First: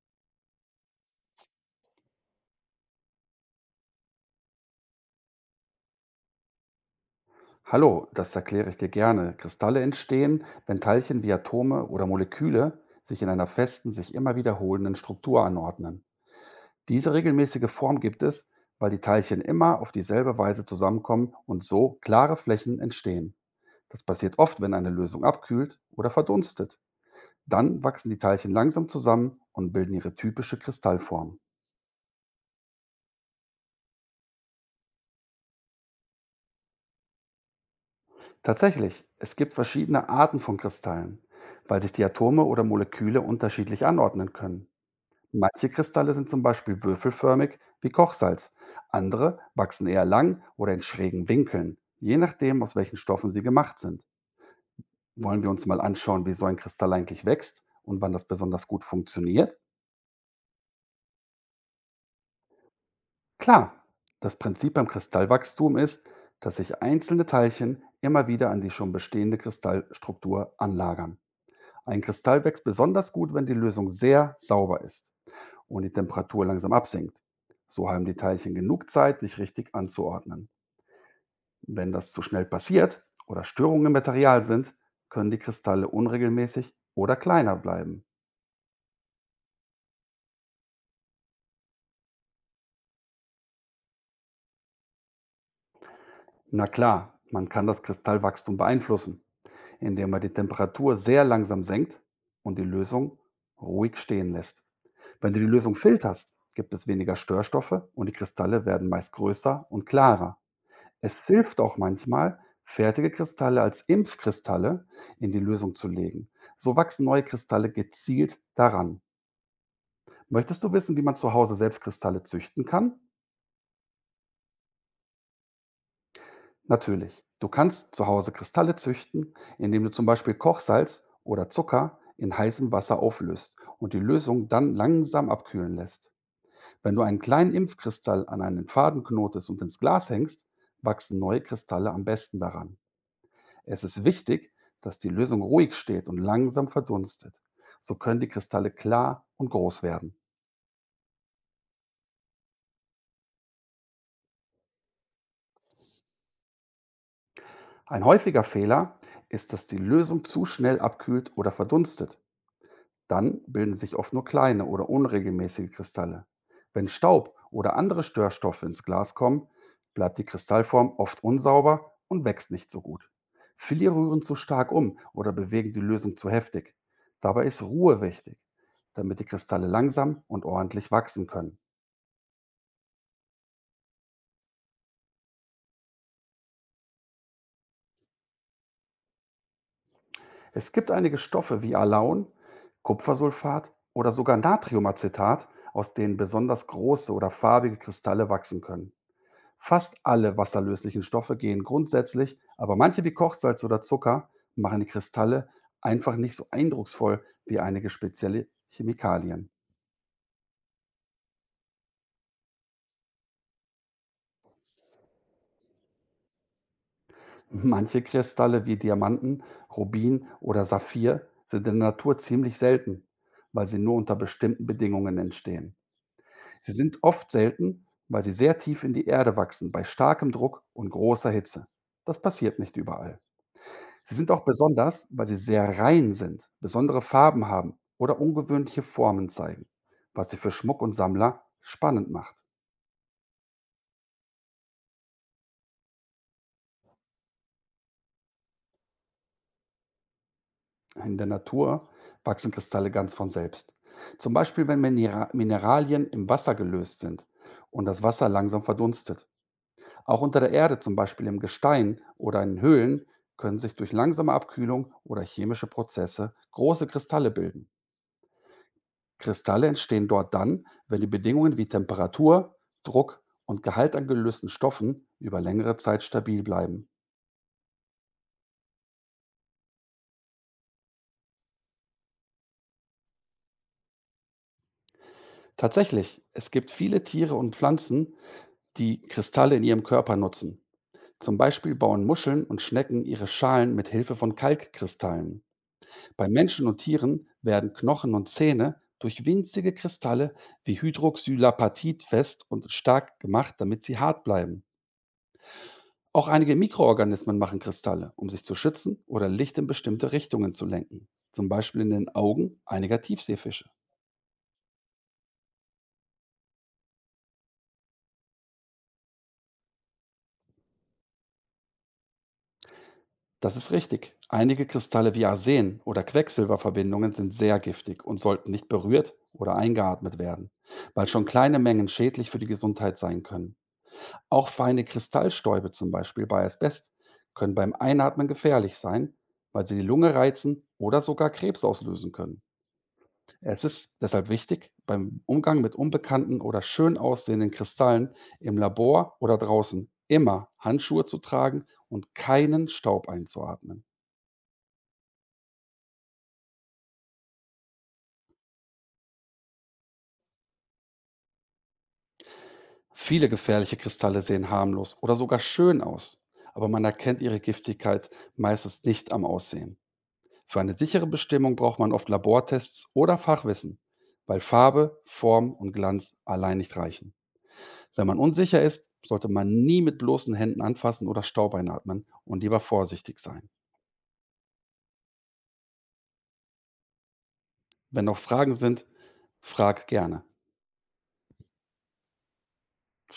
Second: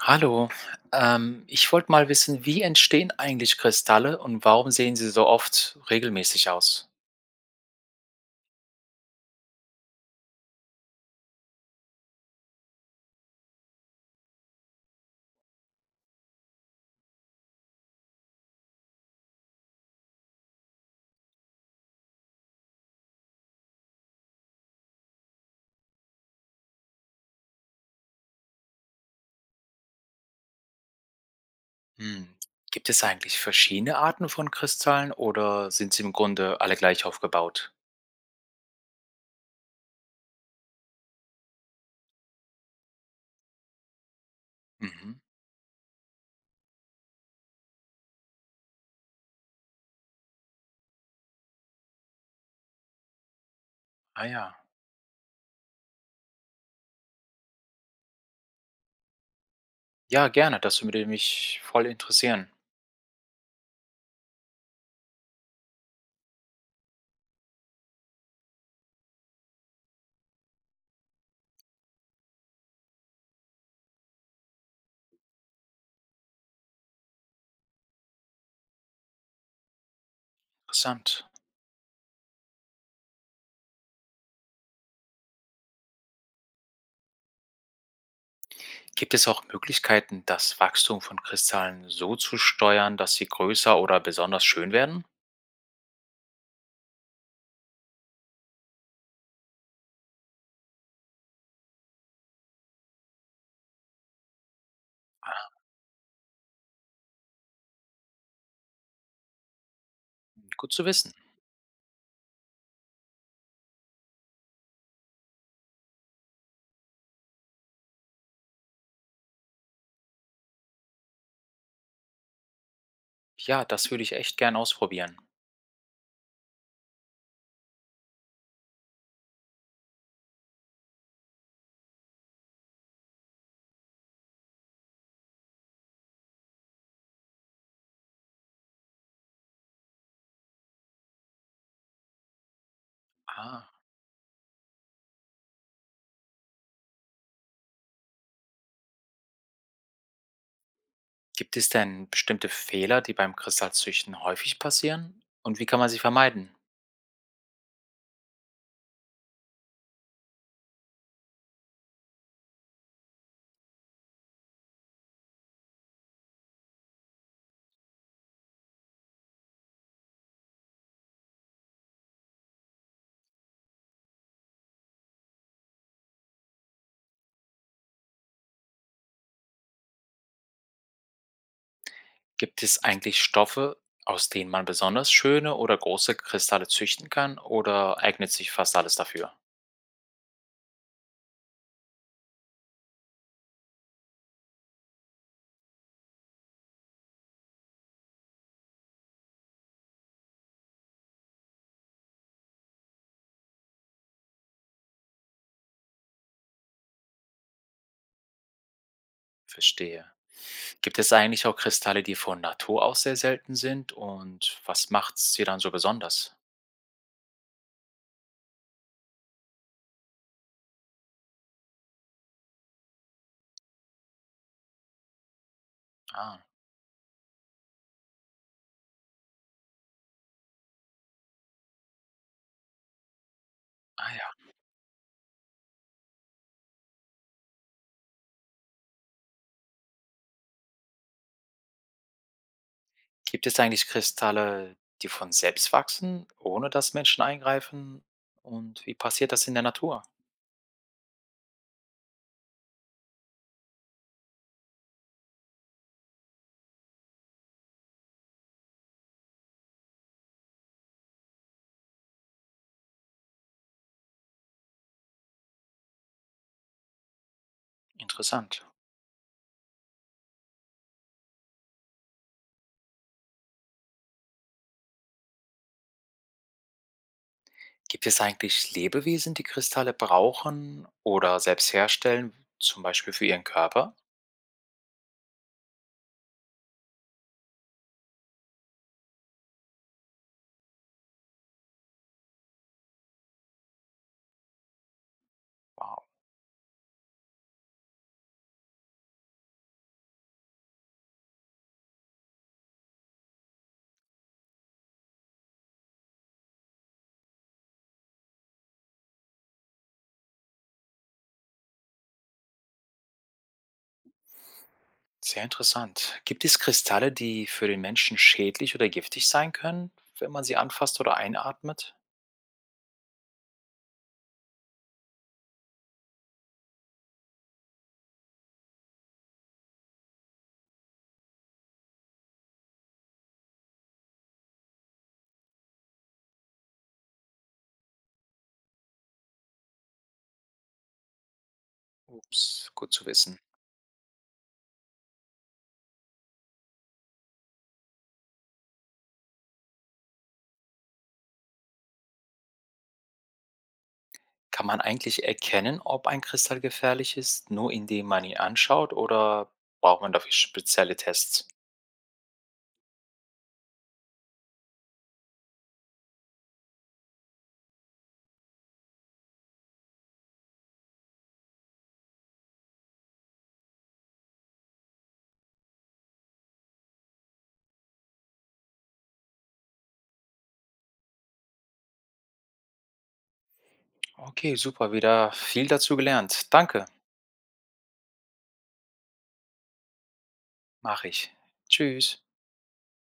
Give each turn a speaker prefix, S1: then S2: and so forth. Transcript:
S1: Hallo, ich wollte mal wissen, wie entstehen eigentlich Kristalle und warum sehen sie so oft regelmäßig aus?
S2: Hallo, das erkläre ich dir gerne. Kristalle entstehen, wenn Teilchen wie Atome oder Moleküle sich in einer festen, sich immer wiederholenden Struktur anordnen. Diese regelmäßige Form gibt es, weil die Teilchen immer auf dieselbe Weise zusammenkommen und so klare Flächen entstehen. Das passiert oft, wenn eine Lösung abkühlt oder verdunstet. Dann wachsen die Teilchen langsam zusammen und bilden ihre typische Kristallform.
S1: Hm. Gibt es eigentlich verschiedene Arten von Kristallen oder sind sie im Grunde alle gleich aufgebaut?
S2: Tatsächlich, es gibt verschiedene Arten von Kristallen, weil sich die Atome oder Moleküle unterschiedlich anordnen können.
S1: Mhm.
S2: Manche Kristalle sind zum Beispiel würfelförmig wie Kochsalz, andere wachsen eher lang oder in schrägen Winkeln, je nachdem, aus welchen Stoffen sie gemacht sind.
S1: Ah ja,
S2: Wollen wir uns mal anschauen, wie so ein Kristall eigentlich wächst und wann das besonders gut funktioniert?
S1: ja, gerne, das würde mich voll interessieren.
S2: Klar, das Prinzip beim Kristallwachstum ist, dass sich einzelne Teilchen immer wieder an die schon bestehende Kristallstruktur anlagern. Ein Kristall wächst besonders gut, wenn die Lösung sehr sauber ist und die Temperatur langsam absinkt. So haben die Teilchen genug Zeit, sich richtig anzuordnen.
S1: Interessant.
S2: Wenn das zu schnell passiert oder Störungen im Material sind, können die Kristalle unregelmäßig oder kleiner bleiben.
S1: Gibt es auch Möglichkeiten, das Wachstum von Kristallen so zu steuern, dass sie größer oder besonders schön werden?
S2: Na klar, man kann das Kristallwachstum beeinflussen, indem man die Temperatur sehr langsam senkt und die Lösung ruhig stehen lässt. Wenn du die Lösung filterst, gibt es weniger Störstoffe und die Kristalle werden meist größer und klarer.
S1: Gut zu wissen.
S2: Es hilft auch manchmal, fertige Kristalle als Impfkristalle in die Lösung zu legen. So wachsen neue Kristalle gezielt daran. Möchtest du wissen, wie man zu Hause selbst Kristalle züchten kann?
S1: Ja, das würde ich echt gern ausprobieren.
S2: Natürlich. Du kannst zu Hause Kristalle züchten, indem du zum Beispiel Kochsalz oder Zucker in heißem Wasser auflöst und die Lösung dann langsam abkühlen lässt. Wenn du einen kleinen Impfkristall an einen Faden knotest und ins Glas hängst, wachsen neue Kristalle am besten daran.
S1: Ah.
S2: Es ist wichtig, dass die Lösung ruhig steht und langsam verdunstet. So können die Kristalle klar und groß werden.
S1: Gibt es denn bestimmte Fehler, die beim Kristallzüchten häufig passieren? Und wie kann man sie vermeiden?
S2: Ein häufiger Fehler ist, dass die Lösung zu schnell abkühlt oder verdunstet. Dann bilden sich oft nur kleine oder unregelmäßige Kristalle. Wenn Staub oder andere Störstoffe ins Glas kommen, bleibt die Kristallform oft unsauber und wächst nicht so gut. Viele rühren zu stark um oder bewegen die Lösung zu heftig. Dabei ist Ruhe wichtig, damit die Kristalle langsam und ordentlich wachsen können.
S1: Gibt es eigentlich Stoffe, aus denen man besonders schöne oder große Kristalle züchten kann? Oder eignet sich fast alles dafür?
S2: Es gibt einige Stoffe wie Alaun, Kupfersulfat oder sogar Natriumacetat, aus denen besonders große oder farbige Kristalle wachsen können. Fast alle wasserlöslichen Stoffe gehen grundsätzlich, aber manche wie Kochsalz oder Zucker machen die Kristalle einfach nicht so eindrucksvoll wie einige spezielle Chemikalien.
S1: Verstehe. Gibt es eigentlich auch Kristalle, die von Natur aus sehr selten sind? Und was macht sie dann so besonders?
S2: Manche Kristalle wie Diamanten, Rubin oder Saphir sind in der Natur ziemlich selten, weil sie nur unter bestimmten Bedingungen entstehen.
S1: Ah,
S2: Sie sind oft selten, weil sie sehr tief in die Erde wachsen, bei starkem Druck und großer Hitze. Das passiert nicht überall.
S1: ah
S2: Sie
S1: ja.
S2: sind auch besonders, weil sie sehr rein sind, besondere Farben haben oder ungewöhnliche Formen zeigen, was sie für Schmuck und Sammler spannend macht.
S1: Gibt es eigentlich Kristalle, die von selbst wachsen, ohne dass Menschen eingreifen? Und wie passiert das in der Natur?
S2: In der Natur wachsen Kristalle ganz von selbst. Zum Beispiel, wenn Mineralien im Wasser gelöst sind und das Wasser langsam verdunstet. Auch unter der Erde, zum Beispiel im Gestein oder in Höhlen, können sich durch langsame Abkühlung oder chemische Prozesse große Kristalle bilden.
S1: Interessant.
S2: Kristalle entstehen dort dann, wenn die Bedingungen wie Temperatur, Druck und Gehalt an gelösten Stoffen über längere Zeit stabil bleiben.
S1: Gibt es eigentlich Lebewesen, die Kristalle brauchen oder selbst herstellen, zum Beispiel für ihren Körper?
S2: Tatsächlich, es gibt viele Tiere und Pflanzen, die Kristalle in ihrem Körper nutzen. Zum Beispiel bauen Muscheln und Schnecken ihre Schalen mit Hilfe von Kalkkristallen.
S1: Wow,
S2: Bei Menschen und Tieren werden Knochen und Zähne durch winzige Kristalle wie Hydroxylapatit fest und stark gemacht, damit sie hart bleiben. Auch einige Mikroorganismen machen Kristalle, um sich zu schützen oder Licht in bestimmte Richtungen zu lenken, zum Beispiel in den Augen einiger Tiefseefische.
S1: sehr interessant. Gibt es Kristalle, die für den Menschen schädlich oder giftig sein können, wenn man sie anfasst oder einatmet?
S2: Das ist richtig. Einige Kristalle wie Arsen oder Quecksilberverbindungen sind sehr giftig und sollten nicht berührt oder eingeatmet werden, weil schon kleine Mengen schädlich für die Gesundheit sein können. Auch feine Kristallstäube, zum Beispiel bei Asbest, können beim Einatmen gefährlich sein, weil sie die Lunge reizen oder sogar Krebs auslösen können.
S1: Ups, gut zu wissen.
S2: Es ist deshalb wichtig, beim Umgang mit unbekannten oder schön aussehenden Kristallen im Labor oder draußen immer Handschuhe zu tragen und keinen Staub einzuatmen.
S1: Kann man eigentlich erkennen, ob ein Kristall gefährlich ist, nur indem man ihn anschaut oder braucht man dafür spezielle Tests?
S2: Viele gefährliche Kristalle sehen harmlos oder sogar schön aus, aber man erkennt ihre Giftigkeit meistens nicht am Aussehen. Für eine sichere Bestimmung braucht man oft Labortests oder Fachwissen, weil Farbe, Form und Glanz allein nicht reichen. Wenn man unsicher ist, sollte man nie mit bloßen Händen anfassen oder Staub einatmen und lieber vorsichtig sein.
S1: Okay, super, wieder viel dazu gelernt. Danke,
S2: Wenn noch Fragen sind, frag gerne.
S1: mache ich. Tschüss.